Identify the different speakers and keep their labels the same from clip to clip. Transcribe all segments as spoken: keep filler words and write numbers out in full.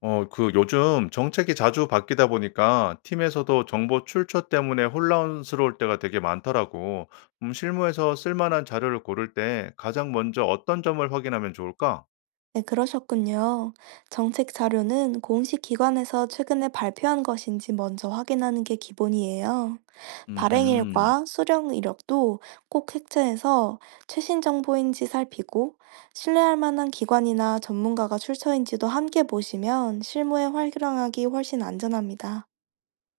Speaker 1: 어 그 요즘 정책이 자주 바뀌다 보니까 팀에서도 정보 출처 때문에 혼란스러울 때가 되게 많더라고. 음, 실무에서 쓸만한 자료를 고를 때 가장 먼저 어떤 점을 확인하면 좋을까?
Speaker 2: 네, 그러셨군요. 정책 자료는 공식 기관에서 최근에 발표한 것인지 먼저 확인하는 게 기본이에요.
Speaker 1: 음.
Speaker 2: 발행일과 수령 이력도 꼭 획체해서 최신 정보인지 살피고 신뢰할 만한 기관이나 전문가가 출처인지도 함께 보시면 실무에 활용하기 훨씬 안전합니다.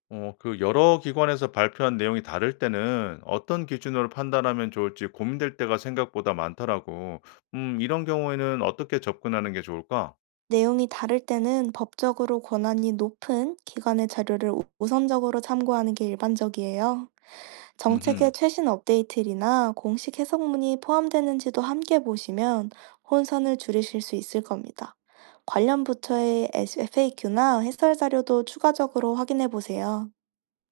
Speaker 1: 어, 그 여러 기관에서 발표한 내용이 다를 때는 어떤 기준으로 판단하면 좋을지 고민될 때가 생각보다 많더라고. 음, 이런 경우에는 어떻게 접근하는 게 좋을까?
Speaker 2: 내용이 다를 때는 법적으로 권한이 높은 기관의 자료를 우- 우선적으로 참고하는 게 일반적이에요. 정책의
Speaker 1: 음흠.
Speaker 2: 최신 업데이트나 공식 해석문이 포함되는지도 함께 보시면 혼선을 줄이실 수 있을 겁니다. 관련 부처의 에프에이큐나 해설 자료도 추가적으로 확인해 보세요.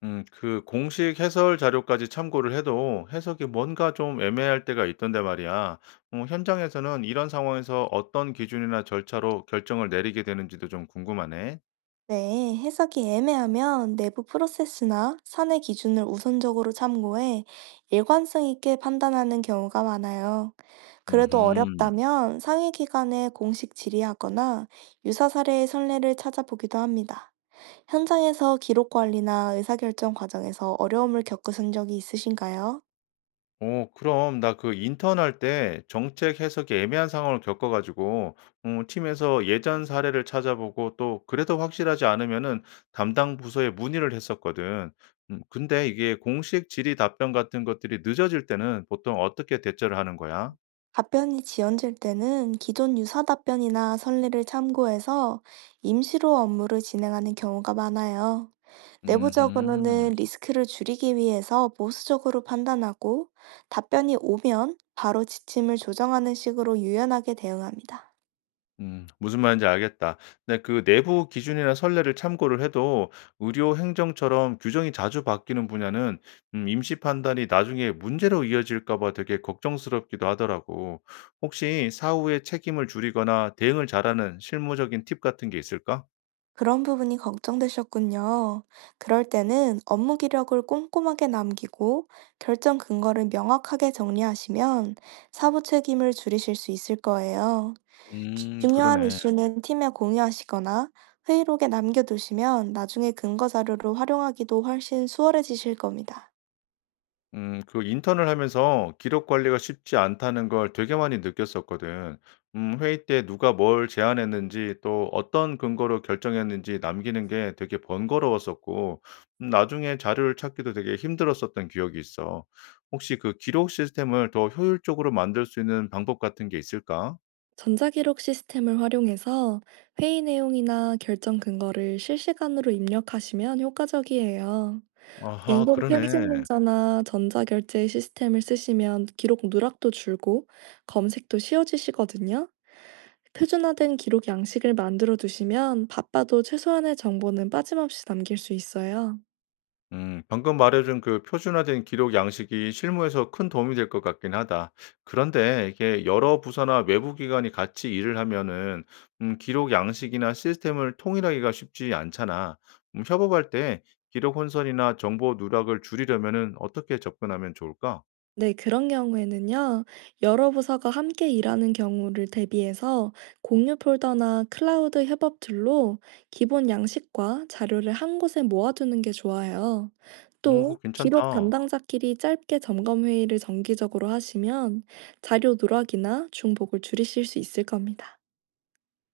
Speaker 1: 음 그 공식 해설 자료까지 참고를 해도 해석이 뭔가 좀 애매할 때가 있던데 말이야. 어, 현장에서는 이런 상황에서 어떤 기준이나 절차로 결정을 내리게 되는지도 좀 궁금하네.
Speaker 2: 네, 해석이 애매하면 내부 프로세스나 사내 기준을 우선적으로 참고해 일관성 있게 판단하는 경우가 많아요. 그래도
Speaker 1: 음,
Speaker 2: 어렵다면 상위 기관의 공식 질의하거나 유사 사례의 선례를 찾아보기도 합니다. 현장에서 기록 관리나 의사결정 과정에서 어려움을 겪으신 적이 있으신가요?
Speaker 1: 어, 그럼 나 그 인턴 할 때 정책 해석이 애매한 상황을 겪어가지고 어, 팀에서 예전 사례를 찾아보고 또 그래도 확실하지 않으면은 담당 부서에 문의를 했었거든. 음, 근데 이게 공식 질의 답변 같은 것들이 늦어질 때는 보통 어떻게 대처를 하는 거야?
Speaker 2: 답변이 지연될 때는 기존 유사 답변이나 선례를 참고해서 임시로 업무를 진행하는 경우가 많아요.
Speaker 1: 음.
Speaker 2: 내부적으로는 리스크를 줄이기 위해서 보수적으로 판단하고 답변이 오면 바로 지침을 조정하는 식으로 유연하게 대응합니다.
Speaker 1: 음 무슨 말인지 알겠다. 근데 그 내부 기준이나 선례를 참고를 해도 의료 행정처럼 규정이 자주 바뀌는 분야는 음 임시 판단이 나중에 문제로 이어질까 봐 되게 걱정스럽기도 하더라고. 혹시 사후에 책임을 줄이거나 대응을 잘하는 실무적인 팁 같은 게 있을까?
Speaker 2: 그런 부분이 걱정되셨군요. 그럴 때는 업무 기록을 꼼꼼하게 남기고 결정 근거를 명확하게 정리하시면 사부 책임을 줄이실 수 있을 거예요.
Speaker 1: 음
Speaker 2: 중요한
Speaker 1: 그러네.
Speaker 2: 이슈는 팀에 공유하시거나 회의록에 남겨두시면 나중에 근거 자료로 활용하기도 훨씬 수월해지실 겁니다.
Speaker 1: 음 그 인턴을 하면서 기록 관리가 쉽지 않다는 걸 되게 많이 느꼈었거든. 음 회의 때 누가 뭘 제안했는지 또 어떤 근거로 결정했는지 남기는 게 되게 번거로웠었고 음 나중에 자료를 찾기도 되게 힘들었었던 기억이 있어. 혹시 그 기록 시스템을 더 효율적으로 만들 수 있는 방법 같은 게 있을까?
Speaker 2: 전자기록 시스템을 활용해서 회의 내용이나 결정 근거를 실시간으로 입력하시면 효과적이에요.
Speaker 1: 아하
Speaker 2: 인공
Speaker 1: 그러네.
Speaker 2: 표시문자나 전자결제 시스템을 쓰시면 기록 누락도 줄고 검색도 쉬워지시거든요. 표준화된 기록 양식을 만들어 두시면 바빠도 최소한의 정보는 빠짐없이 남길 수 있어요.
Speaker 1: 음, 방금 말해준 그 표준화된 기록 양식이 실무에서 큰 도움이 될 것 같긴 하다. 그런데 이게 여러 부서나 외부 기관이 같이 일을 하면은 음, 기록 양식이나 시스템을 통일하기가 쉽지 않잖아. 음, 협업할 때 기록 혼선이나 정보 누락을 줄이려면은 어떻게 접근하면 좋을까?
Speaker 2: 네, 그런 경우에는요, 여러 부서가 함께 일하는 경우를 대비해서 공유 폴더나 클라우드 협업 툴로 기본 양식과 자료를 한 곳에 모아두는 게 좋아요.
Speaker 1: 오,
Speaker 2: 또,
Speaker 1: 그거
Speaker 2: 기록
Speaker 1: 괜찮다.
Speaker 2: 담당자끼리 짧게 점검 회의를 정기적으로 하시면 자료 누락이나 중복을 줄이실 수 있을 겁니다.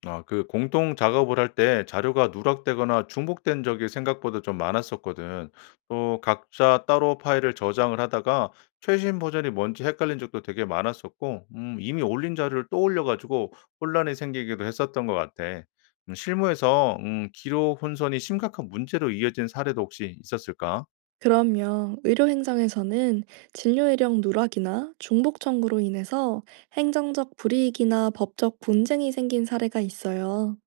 Speaker 1: 아, 그 공동 작업을 할 때 자료가 누락되거나 중복된 적이 생각보다 좀 많았었거든. 또 각자 따로 파일을 저장을 하다가 최신 버전이 뭔지 헷갈린 적도 되게 많았었고, 음, 이미 올린 자료를 또 올려가지고 혼란이 생기기도 했었던 것 같아. 음, 실무에서 음, 기록 혼선이 심각한 문제로 이어진 사례도 혹시 있었을까?
Speaker 2: 그럼요. 의료 행정에서는 진료 이력 누락이나 중복 청구로 인해서 행정적 불이익이나 법적 분쟁이 생긴 사례가 있어요.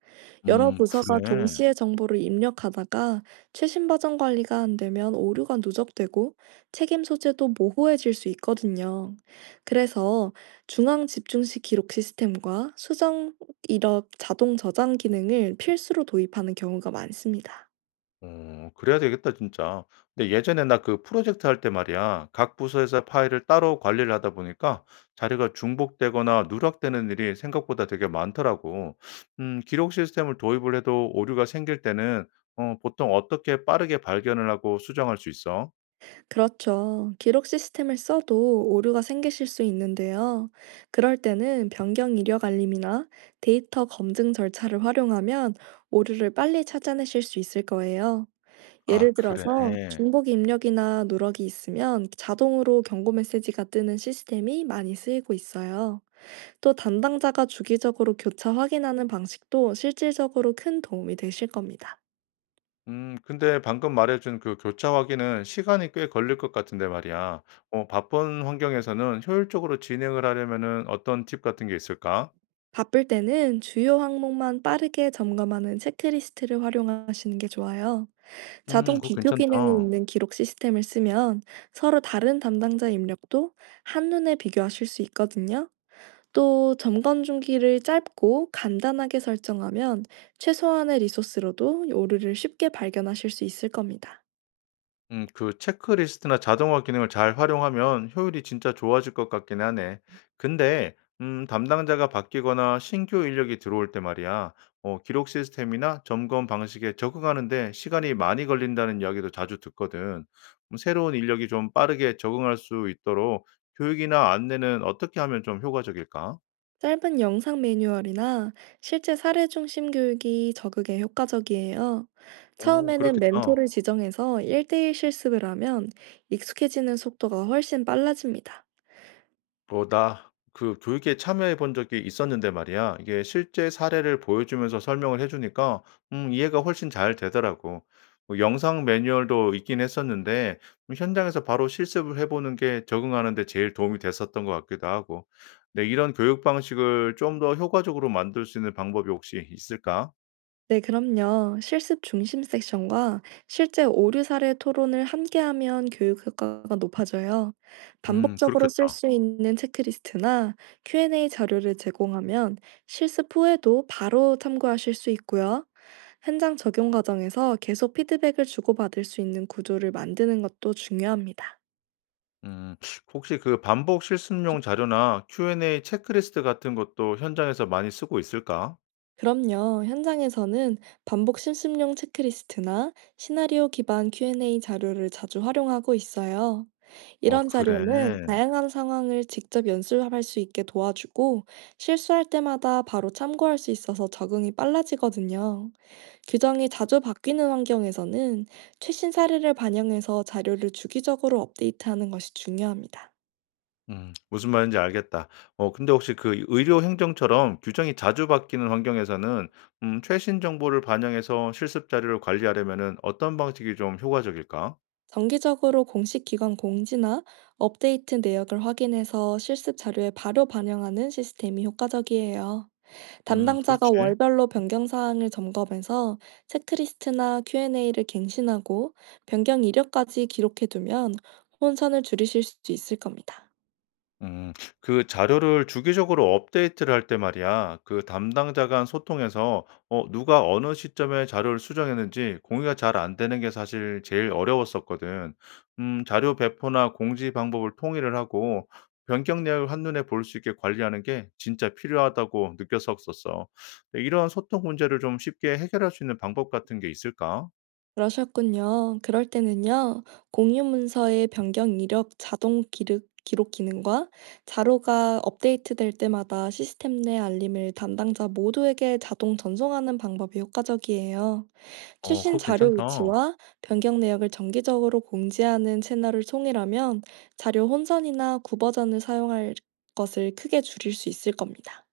Speaker 2: 여러
Speaker 1: 음,
Speaker 2: 부서가
Speaker 1: 그래.
Speaker 2: 동시에 정보를 입력하다가 최신 버전 관리가 안 되면 오류가 누적되고 책임 소재도 모호해질 수 있거든요. 그래서 중앙 집중식 기록 시스템과 수정 이력 자동 저장 기능을 필수로 도입하는 경우가 많습니다.
Speaker 1: 어 그래야 되겠다 진짜. 근데 예전에 나 그 프로젝트 할 때 말이야. 각 부서에서 파일을 따로 관리를 하다 보니까 자료가 중복되거나 누락되는 일이 생각보다 되게 많더라고. 음 기록 시스템을 도입을 해도 오류가 생길 때는 어 보통 어떻게 빠르게 발견을 하고 수정할 수 있어?
Speaker 2: 그렇죠. 기록 시스템을 써도 오류가 생기실 수 있는데요. 그럴 때는 변경 이력 알림이나 데이터 검증 절차를 활용하면 오류를 빨리 찾아내실 수 있을 거예요.
Speaker 1: 아
Speaker 2: 예를
Speaker 1: 그래.
Speaker 2: 들어서 중복 입력이나 누락이 있으면 자동으로 경고 메시지가 뜨는 시스템이 많이 쓰이고 있어요. 또 담당자가 주기적으로 교차 확인하는 방식도 실질적으로 큰 도움이 되실 겁니다.
Speaker 1: 음 근데 방금 말해 준 그 교차 확인은 시간이 꽤 걸릴 것 같은데 말이야. 어 바쁜 환경에서는 효율적으로 진행을 하려면은 어떤 팁 같은 게 있을까?
Speaker 2: 바쁠 때는 주요 항목만 빠르게 점검하는 체크리스트를 활용하시는 게 좋아요.
Speaker 1: 음
Speaker 2: 자동
Speaker 1: 그거
Speaker 2: 비교 기능이
Speaker 1: 괜찮다.
Speaker 2: 있는 기록 시스템을 쓰면 서로 다른 담당자 입력도 한눈에 비교하실 수 있거든요. 또 점검 주기를 짧고 간단하게 설정하면 최소한의 리소스로도 오류를 쉽게 발견하실 수 있을 겁니다.
Speaker 1: 음 그 체크리스트나 자동화 기능을 잘 활용하면 효율이 진짜 좋아질 것 같긴 하네. 근데 음 담당자가 바뀌거나 신규 인력이 들어올 때 말이야. 어 기록 시스템이나 점검 방식에 적응하는데 시간이 많이 걸린다는 이야기도 자주 듣거든. 음 새로운 인력이 좀 빠르게 적응할 수 있도록 교육이나 안내는 어떻게 하면 좀 효과적일까?
Speaker 2: 짧은 영상 매뉴얼이나 실제 사례 중심 교육이 적응에 효과적이에요.
Speaker 1: 오
Speaker 2: 처음에는
Speaker 1: 그렇겠다.
Speaker 2: 멘토를 지정해서 일 대일 실습을 하면 익숙해지는 속도가 훨씬 빨라집니다.
Speaker 1: 뭐 나 그 교육에 참여해 본 적이 있었는데 말이야. 이게 실제 사례를 보여주면서 설명을 해 주니까 음 이해가 훨씬 잘 되더라고. 뭐 영상 매뉴얼도 있긴 했었는데 음 현장에서 바로 실습을 해 보는 게 적응하는 데 제일 도움이 됐었던 것 같기도 하고. 네 이런 교육 방식을 좀 더 효과적으로 만들 수 있는 방법이 혹시 있을까?
Speaker 2: 네, 그럼요. 실습 중심 섹션과 실제 오류 사례 토론을 함께하면 교육 효과가 높아져요.
Speaker 1: 음
Speaker 2: 반복적으로 쓸
Speaker 1: 그렇겠다.
Speaker 2: 수 있는 체크리스트나 큐앤에이 자료를 제공하면 실습 후에도 바로 참고하실 수 있고요. 현장 적용 과정에서 계속 피드백을 주고받을 수 있는 구조를 만드는 것도 중요합니다.
Speaker 1: 음 혹시 그 반복 실습용 자료나 큐 앤 에이 체크리스트 같은 것도 현장에서 많이 쓰고 있을까?
Speaker 2: 그럼요. 현장에서는 반복 실습용 체크리스트나 시나리오 기반 큐앤에이 자료를 자주 활용하고 있어요.
Speaker 1: 어
Speaker 2: 이런
Speaker 1: 그래.
Speaker 2: 자료는 다양한 상황을 직접 연습할 수 있게 도와주고 실수할 때마다 바로 참고할 수 있어서 적응이 빨라지거든요. 규정이 자주 바뀌는 환경에서는 최신 사례를 반영해서 자료를 주기적으로 업데이트하는 것이 중요합니다.
Speaker 1: 음. 무슨 말인지 알겠다. 어 근데 혹시 그 의료 행정처럼 규정이 자주 바뀌는 환경에서는 음 최신 정보를 반영해서 실습 자료를 관리하려면은 어떤 방식이 좀 효과적일까?
Speaker 2: 정기적으로 공식 기관 공지나 업데이트 내역을 확인해서 실습 자료에 바로 반영하는 시스템이 효과적이에요.
Speaker 1: 음
Speaker 2: 담당자가
Speaker 1: 그렇지.
Speaker 2: 월별로 변경 사항을 점검해서 체크리스트나 큐앤에이를 갱신하고 변경 이력까지 기록해 두면 혼선을 줄이실 수 있을 겁니다.
Speaker 1: 음. 그 자료를 주기적으로 업데이트를 할 때 말이야. 그 담당자 간 소통에서 어 누가 어느 시점에 자료를 수정했는지 공유가 잘 안 되는 게 사실 제일 어려웠었거든. 음 자료 배포나 공지 방법을 통일을 하고 변경 내역을 한눈에 볼 수 있게 관리하는 게 진짜 필요하다고 느꼈었었어. 이런 소통 문제를 좀 쉽게 해결할 수 있는 방법 같은 게 있을까?
Speaker 2: 그러셨군요. 그럴 때는요, 공유 문서의 변경 이력 자동 기록, 기록 기능과 자료가 업데이트될 때마다 시스템 내 알림을 담당자 모두에게 자동 전송하는 방법이 효과적이에요.
Speaker 1: 어,
Speaker 2: 최신
Speaker 1: 그거
Speaker 2: 자료
Speaker 1: 괜찮다.
Speaker 2: 위치와 변경 내역을 정기적으로 공지하는 채널을 통일하면 자료 혼선이나 구버전을 사용할 것을 크게 줄일 수 있을 겁니다.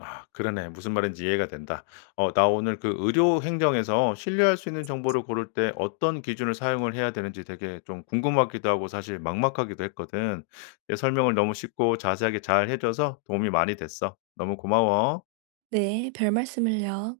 Speaker 1: 아 그러네. 무슨 말인지 이해가 된다. 어 나 오늘 그 의료 행정에서 신뢰할 수 있는 정보를 고를 때 어떤 기준을 사용을 해야 되는지 되게 좀 궁금하기도 하고 사실 막막하기도 했거든. 내 설명을 너무 쉽고 자세하게 잘 해 줘서 도움이 많이 됐어. 너무 고마워.
Speaker 2: 네, 별 말씀을요.